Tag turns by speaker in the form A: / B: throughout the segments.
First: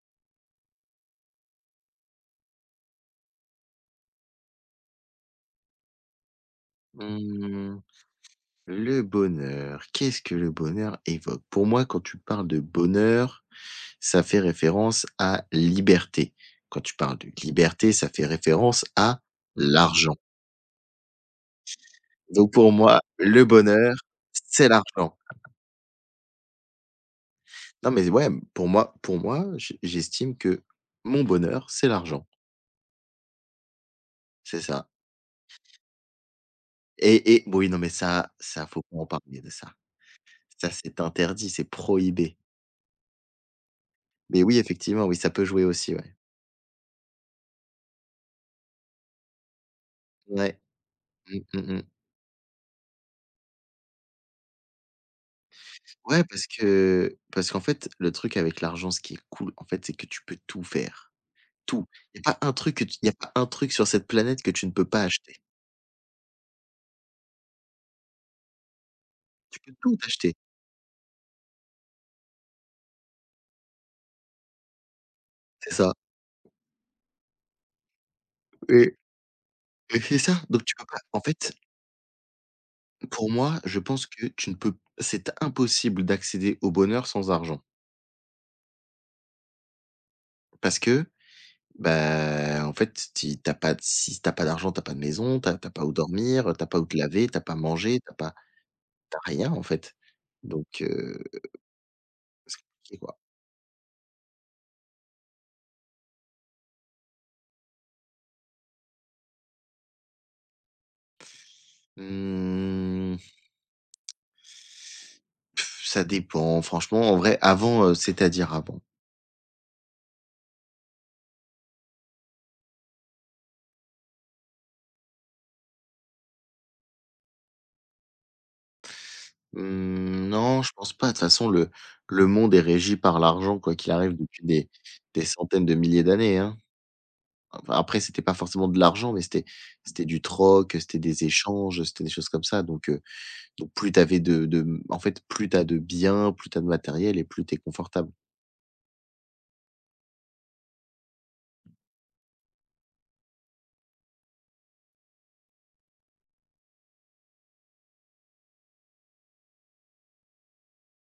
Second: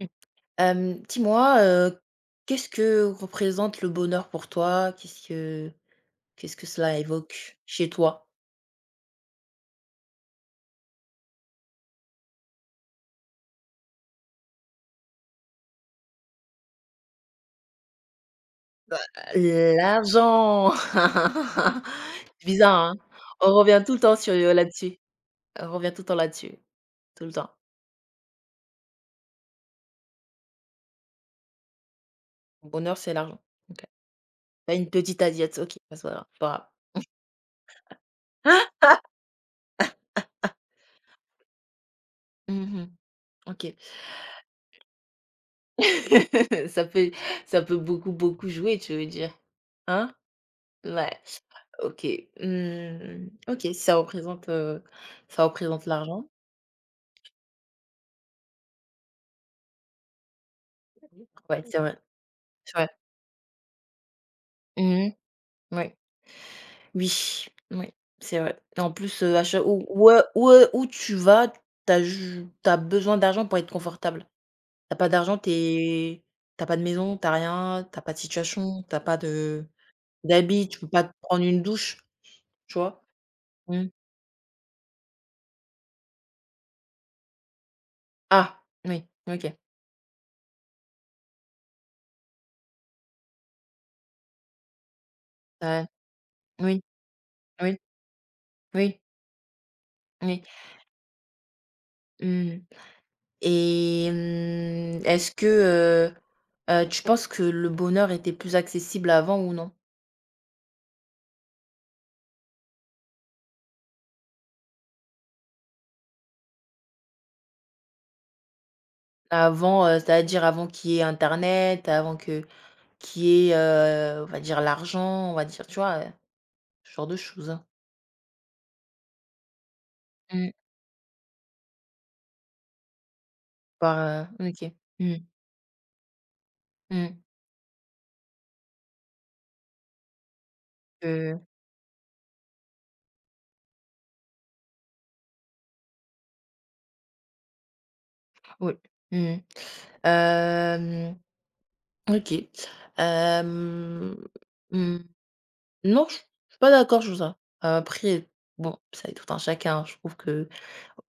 A: Mmh. Hem, dis-moi, heu, qu'est-ce que représente le bonheur pour toi? Qu'est-ce que cela évoque
B: Mmh,
A: chez toi?
B: le bonheur, qu'est-ce que le bonheur évoque? Pour moi, quand tu parles de bonheur, ça fait référence à liberté. Quand tu parles de liberté, ça fait référence
A: Bah,
B: à l'argent.
A: l'argent! C'est
B: Donc pour
A: bizarre, hein?
B: moi, le
A: On revient
B: bonheur,
A: tout le temps
B: c'est
A: là-dessus.
B: l'argent.
A: On revient tout le temps là-dessus. Tout le temps.
B: Non mais ouais, pour moi, j'estime que mon bonheur, c'est l'argent,
A: Le bonheur, c'est l'argent. OK.
B: c'est
A: Tu
B: ça.
A: une petite asiette, OK, bah, c'est pas grave, c'est pas grave.
B: Et oui, non mais ça, faut pas en parler de ça. Ça, c'est interdit, c'est prohibé.
A: Mmh, OK.
B: Mais oui, effectivement, oui, ça peut jouer aussi, ouais.
A: Ça peut ça peut beaucoup, beaucoup jouer, tu veux dire, hein?
B: Ouais.
A: Ouais.
B: Mmh, mmh mh.
A: OK, mmh, OK, ça représente
B: Ouais,
A: l'argent.
B: parce qu'en fait, le truc avec l'argent, ce qui est cool, en fait, c'est que tu peux tout faire,
A: Ouais, c'est
B: tout.
A: vrai,
B: Il y a pas un truc
A: c'est
B: que
A: vrai.
B: tu y a pas un truc sur cette planète que tu ne peux pas
A: Mmh,
B: acheter.
A: ouais. Oui, oui, c'est vrai et en plus, à
B: Tu
A: cha
B: peux
A: où
B: tout
A: où,
B: acheter,
A: où, où tu vas, t'as as ju tu besoin d'argent pour être confortable. T'as pas d'argent,
B: c'est ça,
A: t'as pas de maison, t'as rien, t'as pas de situation,
B: et
A: t'as pas de
B: et c'est ça, donc
A: d'habits,
B: tu
A: tu
B: peux
A: peux
B: pas
A: pas te
B: en
A: prendre
B: fait,
A: une douche, tu vois?
B: pour moi, je
A: Mm.
B: pense que tu ne peux c'est impossible d'accéder au bonheur sans argent,
A: Ah! Oui, OK.
B: parce que, bah, en fait, tu tu as pas de- si t'as pas d'argent, t'as pas de maison, t'as
A: Tu
B: t'as pas où dormir, t'as pas
A: Oui,
B: où te laver,
A: oui, oui,
B: t'as rien, en fait,
A: oui.
B: donc c'est
A: Mmh.
B: compliqué, quoi.
A: Et est-ce que, tu penses que le bonheur était plus accessible avant ou non?
B: Mmh, Pff, ça dépend franchement, en vrai, avant, c'est-à-dire avant?
A: Avant, c'est-à-dire avant qu'il y ait internet, avant que qu'il y ait, on va dire l'argent, on va dire, tu vois, ce genre de choses?
B: Mmh,
A: Mmh.
B: non, je pense pas. De toute façon, le monde est régi par l'argent quoi qu'il arrive
A: Par,
B: depuis des
A: OK. Mmh.
B: des centaines de milliers d'années, hein.
A: Mmh.
B: Enfin, après, c'était pas forcément de l'argent, mais c'était du troc, c'était des
A: Heu,
B: échanges, c'était des choses comme ça, donc plus t'avais de en fait, plus t'as de biens, plus t'as de matériel et plus t'es confortable.
A: oui. Mmh. Hem, OK. Hem, mmh, non, je suis pas d'accord sur ça. Après, bon, ça est tout un chacun, hein. Je trouve que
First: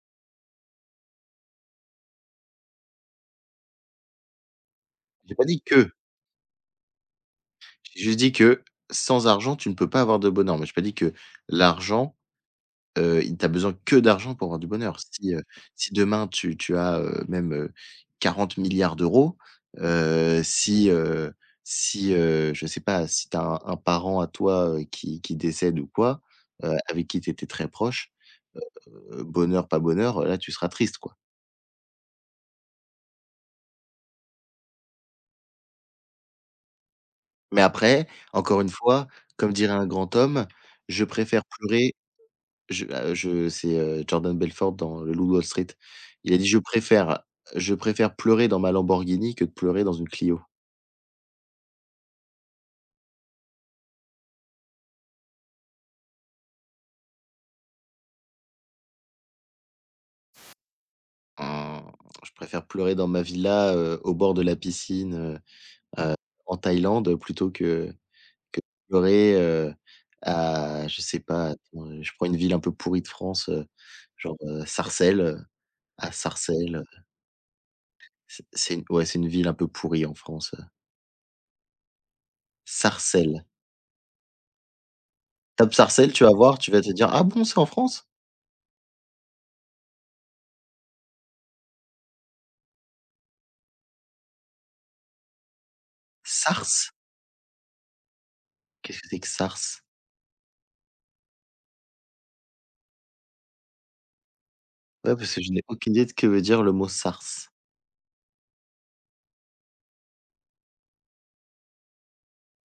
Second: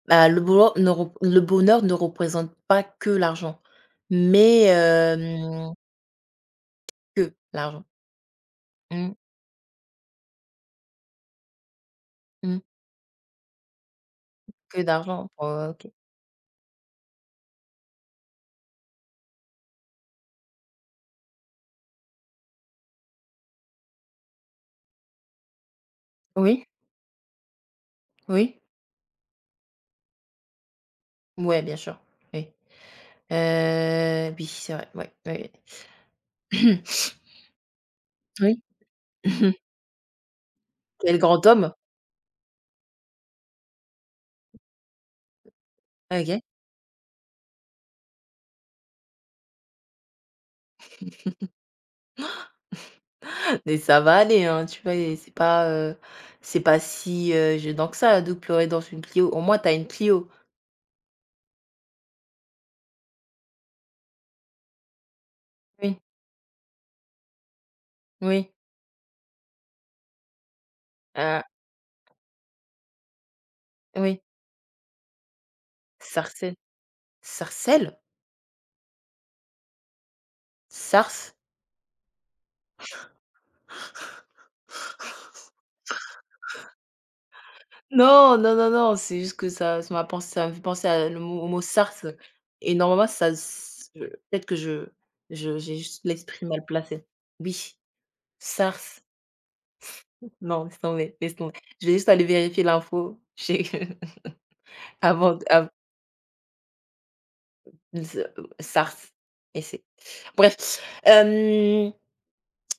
A: bah, le bonheur ne représente pas que l'argent, mais
B: J'ai pas dit que,
A: que l'argent.
B: j'ai juste dit que
A: Mmh,
B: sans argent, tu ne peux pas avoir de bonheur, mais j'ai pas dit que l'argent.
A: mmh,
B: Il tu besoin que d'argent pour avoir du
A: que
B: bonheur.
A: d'argent.
B: Si, heu,
A: Oh, OK.
B: si demain tu as, même, 40 milliards d'euros, 000, si, si, je sais pas, si tu as un parent à toi, qui décède ou quoi,
A: Oui,
B: avec qui tu étais très proche,
A: oui,
B: bonheur, pas bonheur, là tu seras triste, quoi.
A: ouais, bien sûr, oui. Oui, c'est vrai, ouais, ouais.
B: Mais après, encore
A: Oui.
B: une fois, comme dirait un grand homme: «Je
A: Quel
B: préfère
A: grand homme!
B: pleurer». Je c'est, Jordan Belfort dans Le Loup de Wall Street. Il a
A: OK.
B: dit: «Je préfère, pleurer dans ma Lamborghini que de pleurer dans une Clio».
A: Mais ça va aller, hein, tu vois? Et c'est pas si, gênant que ça de pleurer dans une Clio. Au moins, t'as une Clio.
B: Mmh, je préfère pleurer dans ma villa, au bord de la piscine,
A: Oui,
B: heu, en Thaïlande, plutôt que
A: oui,
B: de pleurer, à, je sais
A: heu,
B: pas, attends, je prends une ville un peu pourrie de France,
A: oui.
B: genre, Sarcelles, à
A: Sarcelles.
B: Sarcelles,
A: Sarcelles?
B: c'est une ville un peu pourrie en France,
A: Sars?
B: Sarcelles. Tape Sarcelles, tu vas voir, tu vas te dire: «Ah bon, c'est en France?
A: Non, non, non, non, c'est juste que ça ça m'a pensé ça me fait penser à le mot au mot SARS et normalement ça s je peut-être que je j'ai juste l'esprit mal
B: Sarcelles?».
A: placé. Oui,
B: Qu'est-ce
A: SARS.
B: que c'est que SARS?
A: Non, laisse tomber, laisse tomber. Je vais juste aller vérifier l'info chez
B: Ouais, parce
A: avant
B: que je n'ai
A: av
B: aucune idée de que veut dire le mot SARS.
A: s SARS et c'est bref. Hem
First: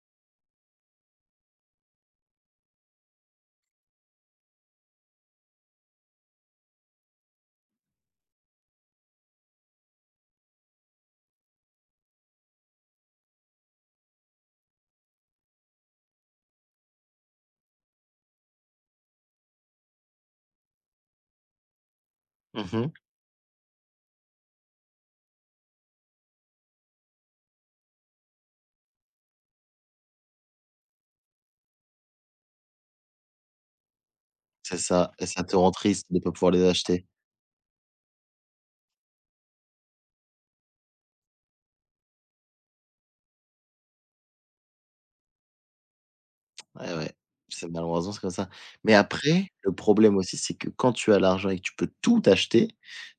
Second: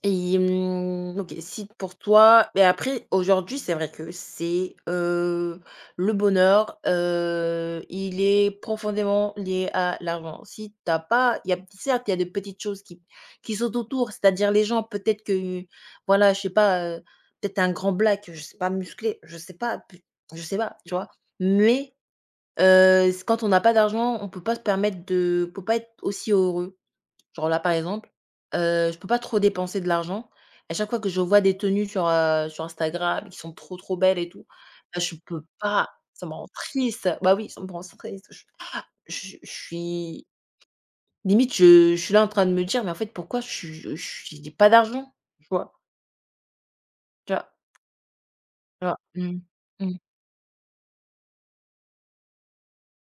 A: Et OK, si pour toi mais après aujourd'hui, c'est vrai que le bonheur, il est profondément lié à l'argent. Si t'as pas Il y a certes, il y a de petites choses qui sont autour, c'est-à-dire les gens peut-être que, voilà, je sais pas, peut-être un grand black, je sais pas, musclé, je sais pas, peut je sais pas, tu vois? Mais,
B: Mmh mh.
A: c quand on n'a pas d'argent, on peut pas être aussi heureux. Genre là, par exemple, je peux pas trop dépenser de l'argent. À chaque fois que je vois des tenues sur Instagram qui sont trop, trop belles et tout,
B: C'est
A: bah,
B: ça,
A: je
B: et
A: peux
B: ça te rend
A: pas,
B: triste de
A: ça
B: pas
A: me rend
B: pouvoir les acheter.
A: triste. Bah oui, ça me rend triste. Je suis limite, je suis là en train de me dire: «Mais en fait, pourquoi je suis j'ai pas d'argent?» Tu vois?
B: Ouais, ouais,
A: Tu vois?
B: c'est malheureusement, c'est comme ça.
A: Tu
B: Mais
A: vois? Mmh.
B: après, le
A: Mmh.
B: problème aussi, c'est que quand tu as l'argent et que tu peux tout acheter,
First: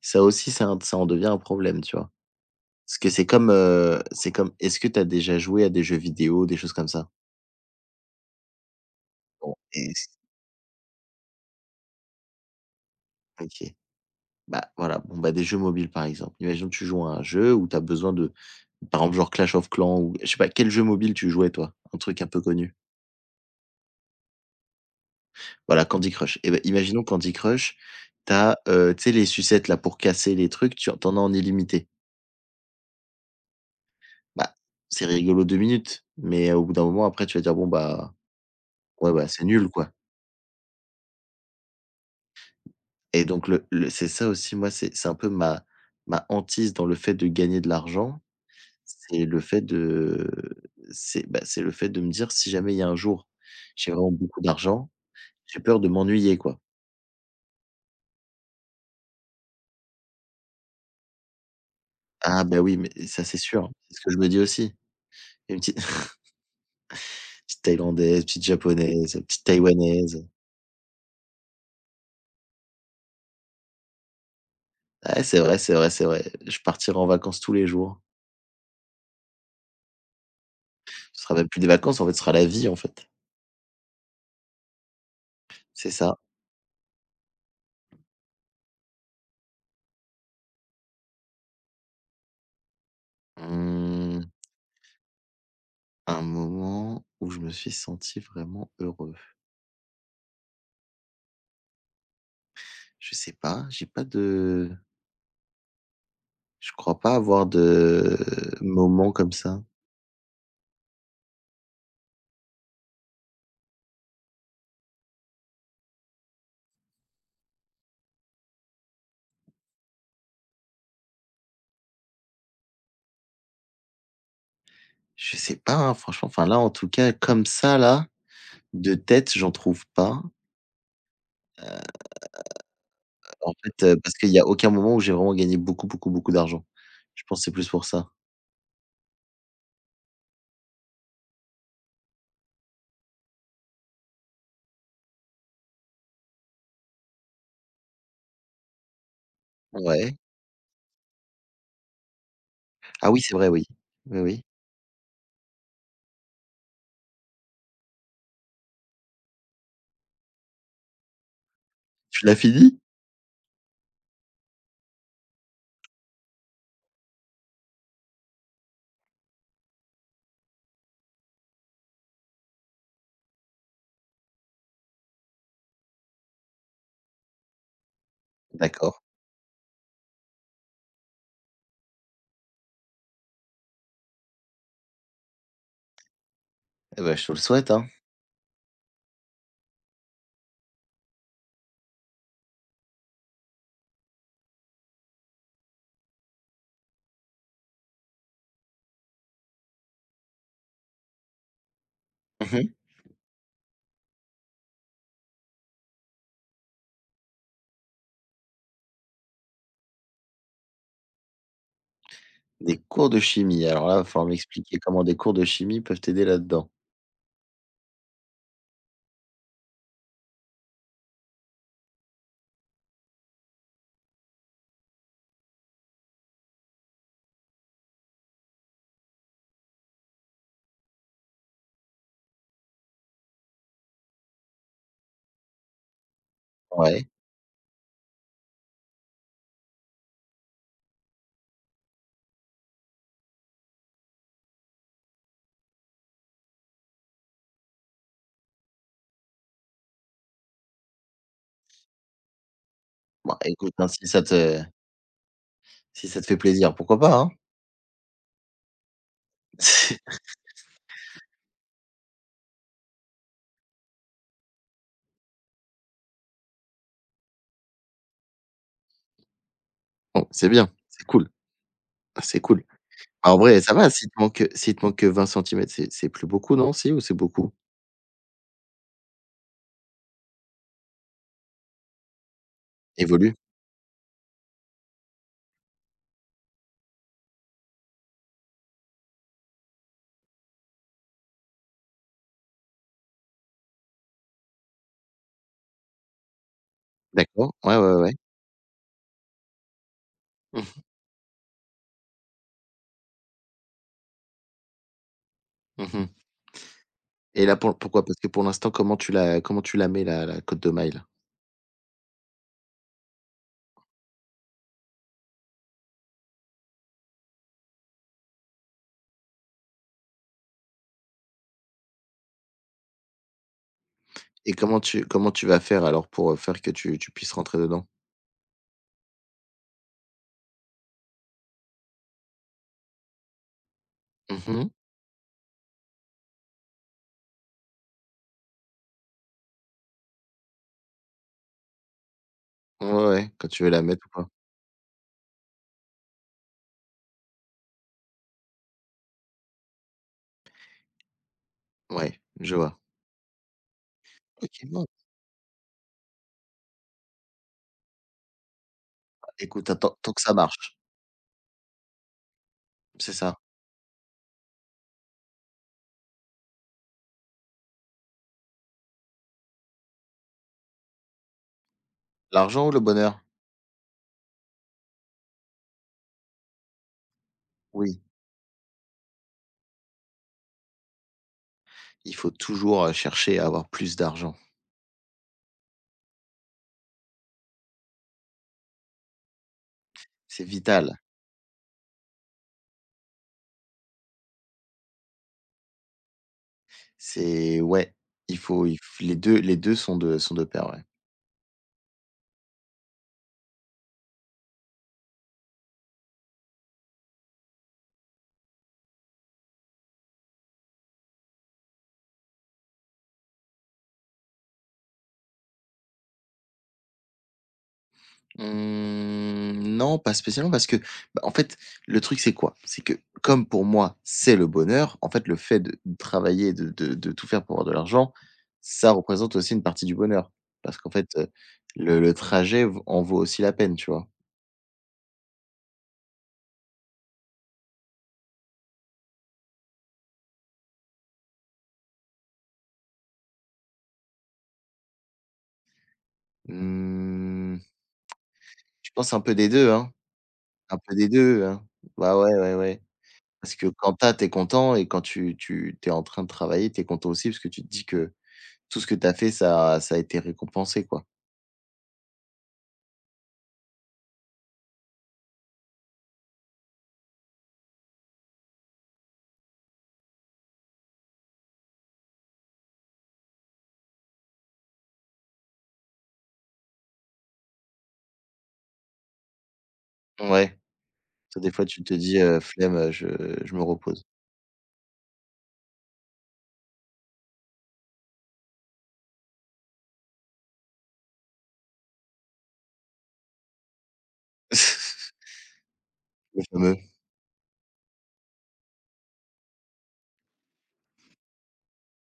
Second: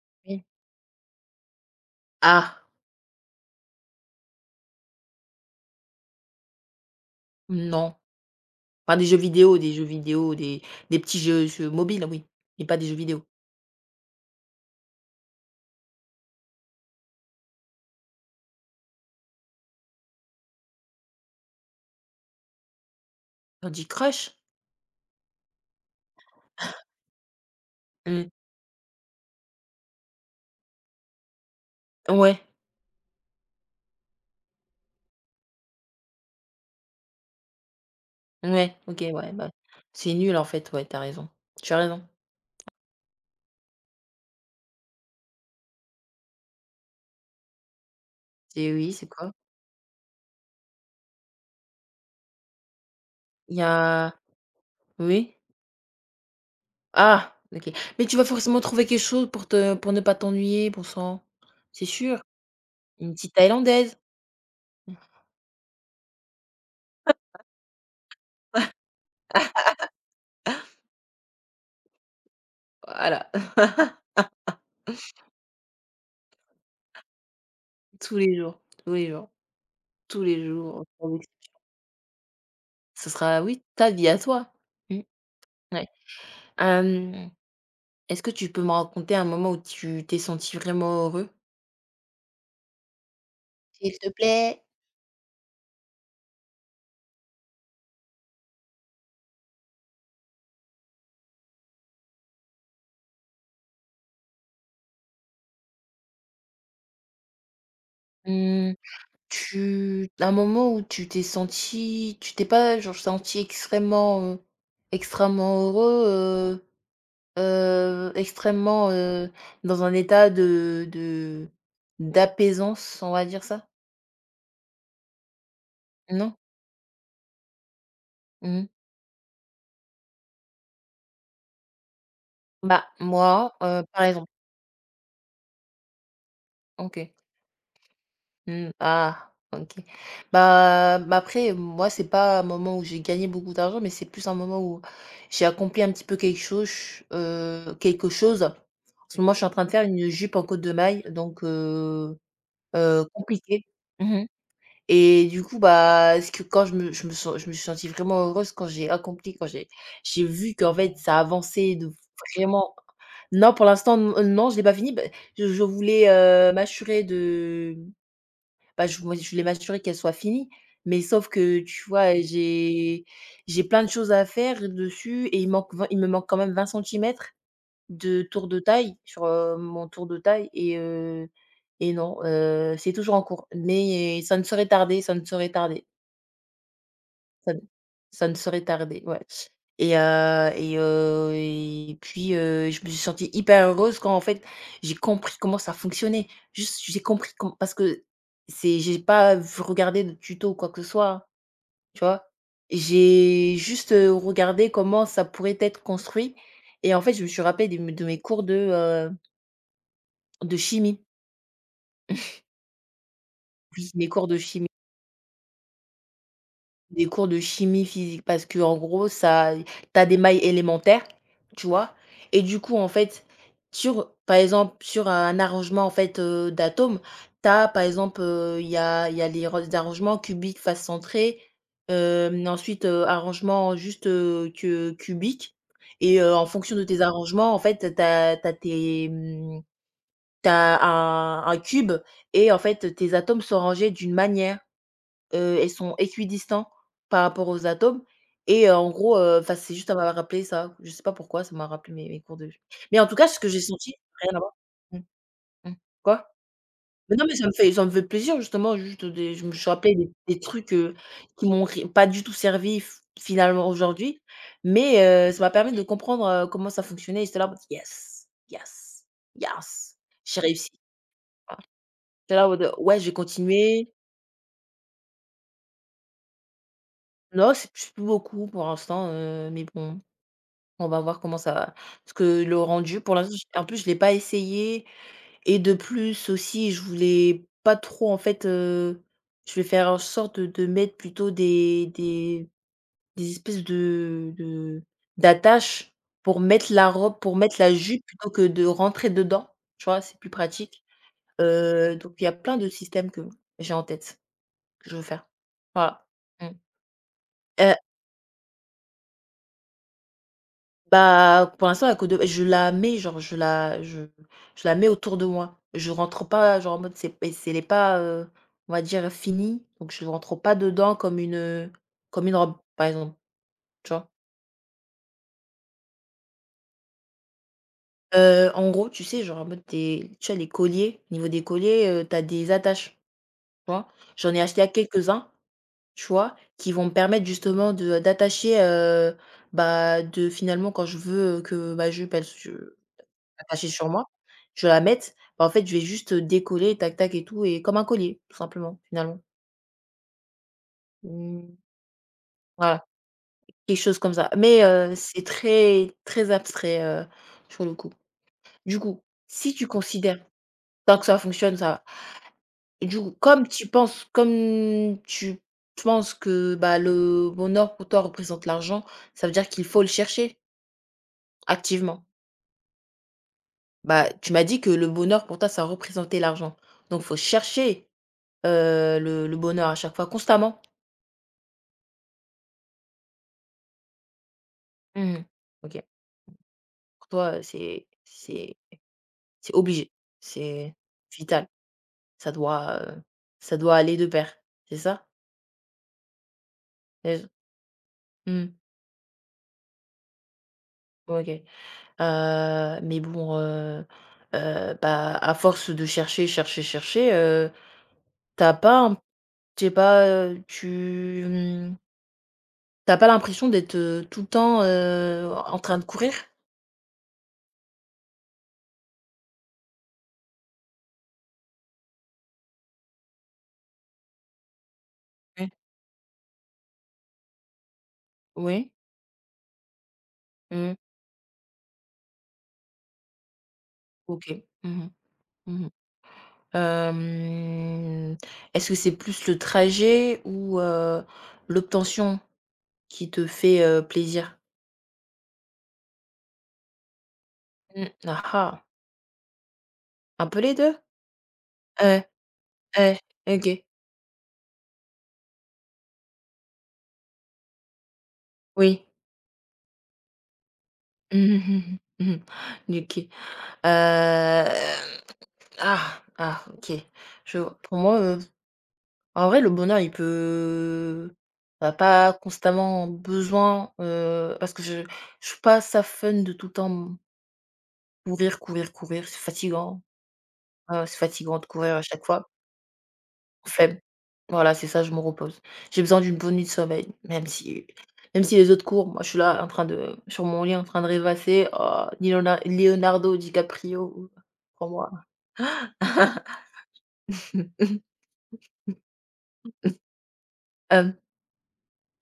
B: ça
A: Oui.
B: aussi, ça en devient un problème, tu vois?
A: Ah!
B: Parce que c'est comme est-ce que tu as déjà joué à des jeux vidéo, des choses comme ça?
A: Non. Enfin, des jeux
B: Bon
A: vidéo, des jeux
B: et s
A: vidéo, des petits jeux mobiles, oui, mais pas des jeux vidéo.
B: OK. Bah, voilà, bon, bah, des jeux mobiles, par exemple. Imagine tu joues à un jeu où tu as besoin de par exemple, genre Clash of Clans, ou je sais pas, quel jeu mobile tu jouais, toi? Un truc un peu connu?
A: Candy Crush?
B: Voilà, Candy Crush. Et bah, imaginons Candy Crush,
A: Mmh.
B: tu sais, les sucettes là pour casser les trucs, tu as en illimité.
A: Ouais.
B: Bah, c'est rigolo 2 minutes, mais au bout d'un moment, après tu vas dire: «Bon bah,
A: Ouais, OK,
B: ouais, bah,
A: ouais,
B: c'est
A: bah,
B: nul, quoi»,
A: c'est nul en fait, ouais, t'as raison. Tu as raison.
B: et donc le, c'est ça aussi moi, c'est un peu ma, hantise dans le fait de gagner de l'argent.
A: C'est Oui, c'est
B: C'est
A: quoi?
B: le fait de c'est le fait de me dire, si jamais il y a un jour,
A: Il y
B: j'ai vraiment
A: a
B: beaucoup d'argent,
A: Oui?
B: j'ai peur de m'ennuyer, quoi.
A: Ah! OK. Mais tu vas forcément trouver quelque chose pour ne pas t'ennuyer, bon sang. C'est sûr.
B: Ah bah, oui, mais
A: Une
B: ça
A: petite
B: c'est sûr, c'est
A: thaïlandaise.
B: ce que je me dis aussi. Une petite petite thaïlandaise, petite japonaise, petite taïwanaise.
A: Voilà.
B: Ouais, c'est vrai, c'est vrai, c'est vrai. Je partirai en vacances tous les jours.
A: Tous les jours, tous les jours, tous les jours, sans
B: Ce
A: ex
B: sera même plus des vacances, en fait, ce sera la vie, en fait.
A: ce sera, oui, ta vie à toi. Mmh, ouais.
B: C'est ça.
A: Hem, est-ce que tu peux me raconter un moment où tu t'es senti vraiment heureux? S'il te
B: Mmh,
A: plaît.
B: un moment où je me suis senti vraiment heureux? Je sais pas, j'ai pas de je crois pas avoir de
A: Mmh.
B: moment comme ça.
A: Tu un moment où tu t'es pas genre senti extrêmement, extrêmement heureux, extrêmement, dans un état de d'apaisance, on va dire ça?
B: Je sais pas, hein, franchement,
A: Non?
B: enfin là, en tout cas, comme ça là,
A: Mmh.
B: de tête, j'en trouve pas.
A: Bah,
B: En
A: moi,
B: fait,
A: par
B: parce qu'il
A: exemple,
B: y a aucun moment où j'ai vraiment gagné beaucoup, beaucoup, beaucoup d'argent.
A: OK.
B: Je pense que c'est plus pour ça.
A: Mmh. Ah, OK. Bah, après, moi, c'est pas un moment où j'ai gagné beaucoup d'argent, mais c'est plus un moment où j'ai accompli un petit peu quelque chose, heu. En ce moment, je suis en train de faire une
B: Ouais.
A: jupe en côte de maille, donc
B: Ah oui, c'est vrai, oui.
A: compliquée.
B: Oui,
A: Mmh.
B: oui.
A: Et du coup, bah, ce que quand je me suis sentie vraiment heureuse quand j'ai vu qu'en fait, ça avançait de
B: Tu l'as
A: vraiment
B: fini?
A: non, pour l'instant, n non, je l'ai pas fini. Bah, je voulais, m'assurer de bah, je moi, je voulais m'assurer qu'elle soit finie, mais sauf que, tu vois, j'ai plein de choses à faire dessus et il me manque quand même 20 centimètres de tour de
B: D'accord.
A: taille sur, mon tour de taille. Et non, c'est toujours en cours, mais ça ne saurait tarder, ça ne saurait tarder.
B: Eh bah, je te le
A: Ça ne
B: souhaite, hein.
A: Ça ne saurait tarder, ouais. Et puis, je me suis sentie hyper heureuse quand, en fait, j'ai compris comment ça fonctionnait. Juste, j'ai compris com parce que c'est j'ai pas v regardé de tuto ou quoi que ce soit, tu vois?
B: Mmh
A: J'ai juste, regardé comment ça pourrait être construit et en fait, je me suis rappelée de mes cours de chimie.
B: Des cours de chimie, alors
A: Oui,
B: là, il va
A: mes
B: falloir
A: cours de chimie.
B: m'expliquer comment des cours de chimie peuvent t'aider là-dedans.
A: Des cours de chimie physique parce que en gros ça tu as des mailles élémentaires, tu vois? Et du coup, en fait, sur un arrangement, en fait, d'atomes, tu as par exemple, il y a les ro des arrangements cubique face centrée, hem, ensuite, arrangement juste, que cubique. Et en fonction de tes
B: Ouais.
A: arrangements, en fait, tu as tes, tu un cube et en fait, tes atomes sont rangés d'une manière. Ils sont équidistants par rapport aux atomes. Et en gros, enfin, c'est juste ça m'a rappelé ça. Je sais pas pourquoi, ça m'a rappelé mes cours de, mais en tout cas,
B: Bon,
A: ce que j'ai
B: écoute, hein,
A: senti, rien à voir. Mmh, mmh.
B: si ça te
A: Quoi?
B: fait plaisir, pourquoi pas,
A: Mais non,
B: hein?
A: mais ça me fait plaisir justement. Juste, des je me suis rappelée des trucs, qui m'ont ri pas du tout servi, f finalement, aujourd'hui, mais ça m'a permis de comprendre, comment ça fonctionnait et j'étais là en mode: «Yes, yes, yes,
B: Bon,
A: j'ai
B: c'est bien,
A: réussi».
B: c'est cool,
A: J'étais
B: c'est
A: là en
B: cool.
A: mode: «Ouais, je vais
B: Ah, en vrai, ça va,
A: continuer».
B: s'il te manque que 20 cm, c'est plus beaucoup, non, si, ou c'est beaucoup?
A: Non, c'est plus beaucoup pour l'instant, mais bon. On va voir comment ça va parce que le rendu pour
B: Évolue?
A: l'instant, j en plus je l'ai pas essayé et de plus aussi je voulais pas trop en fait, je vais faire en sorte de mettre plutôt des espèces de d'attaches pour
B: D'accord,
A: mettre la
B: ouais, ouais,
A: jupe
B: ouais.
A: plutôt que de rentrer dedans, tu vois? C'est plus
B: Mmh.
A: pratique, donc il y a plein de systèmes que j'ai en tête, que je veux faire.
B: Mmh
A: Voilà.
B: mh
A: Mmh.
B: Et là,
A: Heu
B: pourquoi? Parce que pour l'instant, comment tu la mets, la cotte de maille, là?
A: Bah, pour l'instant, la coupe de je la mets, genre, je la mets autour de moi. Je rentre pas, genre, en mode, c'est elle est pas, on va dire, finie, donc je rentre pas dedans comme une robe, par exemple, tu vois?
B: Et comment tu vas faire alors pour, faire que tu puisses rentrer dedans?
A: En gros, tu sais, genre, en mode, tes tu as les colliers, au niveau des colliers, tu des attaches, tu vois? J'en
B: Mmh
A: ai acheté à
B: mh.
A: quelques-uns, tu vois, qui vont me permettre justement de d'attacher, bah, de finalement, quand je veux, que ma jupe, elle se
B: Ouais, ouais, quand tu
A: attachée
B: veux la
A: sur moi,
B: mettre, ou quoi?
A: je la mette, bah, en fait, je vais juste décoller tac tac et tout, et comme un collier, tout simplement, finalement. Mmh,
B: Ouais, je vois.
A: voilà, quelque chose comme ça.
B: OK,
A: Mais,
B: bon,
A: c'est très, très abstrait, sur le coup. Du coup,
B: bah,
A: si tu
B: écoute, hein, tant
A: considères
B: que ça marche,
A: tant que ça fonctionne, ça va. Du
B: c'est
A: coup,
B: ça.
A: comme tu penses que, bah, le bonheur pour toi représente l'argent, ça veut dire qu'il faut le chercher activement.
B: L'argent ou le bonheur?
A: Bah, tu m'as dit que le bonheur pour toi, ça représentait l'argent, donc faut chercher
B: Oui,
A: heu, le bonheur à chaque fois, constamment?
B: il faut toujours, chercher à avoir plus d'argent.
A: Mmh, OK. Pour toi, c'est obligé,
B: C'est
A: c'est
B: vital.
A: vital, ça doit, heu, ça doit aller de pair, c'est ça? Heu,
B: C'est, ouais, il
A: mmh,
B: faut il f les 2. Les 2 sont de pair, ouais.
A: OK. Mais bon, bah, à force de chercher, chercher, chercher, tu pas un je pas, tu pas l'impression d'être, tout le temps, en train de courir?
B: Mmh, non, pas spécialement parce que, bah, en fait, le truc c'est quoi? C'est que comme pour moi, c'est le bonheur, en fait, le
A: Ouais.
B: fait de travailler, de tout faire pour avoir de l'argent,
A: Oui?
B: ça représente aussi une partie du bonheur.
A: Mmh.
B: Parce qu'en fait, le trajet, v en vaut aussi la peine, tu vois?
A: OK. Mmh mh. Mmh. Hem, est-ce que c'est plus le trajet ou l'obtention qui te fait, plaisir?
B: Mmh,
A: Mmh, ah ah,
B: je pense un peu des 2, hein,
A: un peu les 2?
B: un peu des deux, hein.
A: Ouais,
B: Bah, ouais, ouais, ouais.
A: ouais,
B: Parce
A: OK,
B: que quand t'es content, et quand tu t'es en train de travailler, t'es content aussi parce que tu te dis que tout
A: oui.
B: ce que tu as fait, ça a été récompensé, quoi.
A: Mmh mh, mmh mmh. OK. Hem, ah, ah, OK. Je Pour moi, en vrai, le bonheur, il peut on a pas constamment besoin, parce que je suis pas ça fun de tout le temps courir, courir, courir, c'est fatigant.
B: Ouais.
A: Ah, c'est
B: Tu
A: fatigant de
B: des fois,
A: courir à
B: tu te
A: chaque
B: dis:
A: fois.
B: Flemme, je me
A: Flemme.
B: repose».
A: Voilà, c'est ça, je me repose. J'ai besoin d'une bonne nuit de sommeil, même si les autres courent, moi je suis là en train de sur mon lit en train de rêvasser. Oh, Leonardo DiCaprio, pour moi.
B: Le fameux.
A: Hem,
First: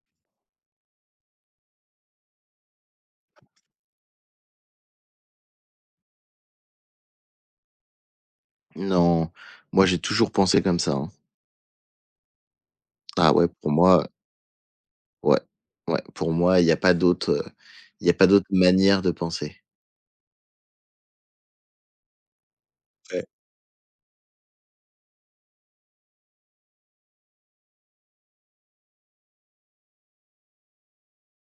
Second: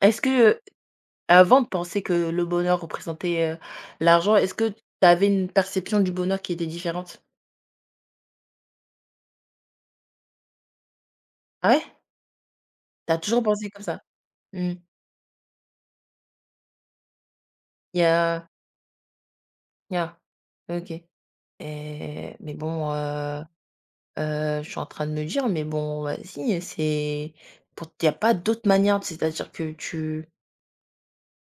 A: est-ce que avant de penser que le bonheur représentait, l'argent, est-ce que tu avais une perception du bonheur qui était différente?
B: Non, moi, j'ai toujours pensé comme ça, hein.
A: Ah ouais? T'as
B: Ah
A: toujours
B: ouais,
A: pensé
B: pour
A: comme ça?
B: moi,
A: Mmh.
B: ouais, ouais, pour moi,
A: Il y
B: il y a pas d'autre
A: a
B: manière de penser.
A: il y a OK. Et mais bon,
B: Ouais.
A: heu, je suis en train de me dire: «Mais bon, vas-y, c'est il n'y a pas d'autre manière». C'est-à-dire que tu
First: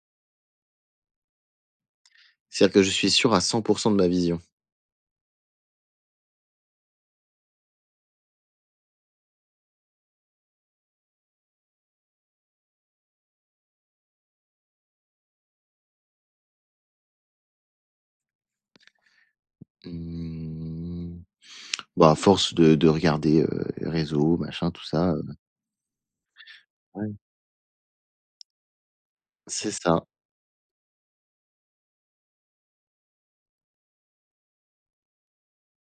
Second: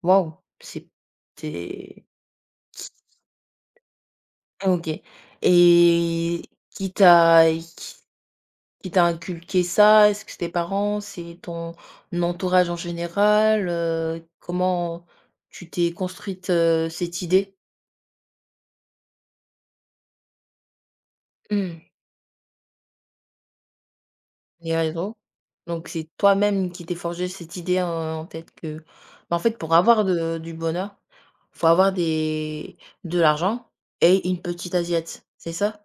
A: waouh, c'est tu
B: C'est-à-dire que je suis sûr à 100 de ma vision.
A: OK, et qui t'a qui qui t'a inculqué ça? Est-ce que c'est tes parents? C'est ton entourage en général? Comment tu t'es construite, cette idée?
B: Mmh,
A: Mmh.
B: Bah, à force de regarder, les réseaux, machin,
A: Les
B: tout ça,
A: réseaux. Donc c'est toi-même qui t'es
B: Ouais.
A: forgé cette idée en tête que, bah, en fait,
B: C'est
A: pour
B: ça.
A: avoir de du bonheur, faut avoir des de l'argent et une petite assiette, c'est ça?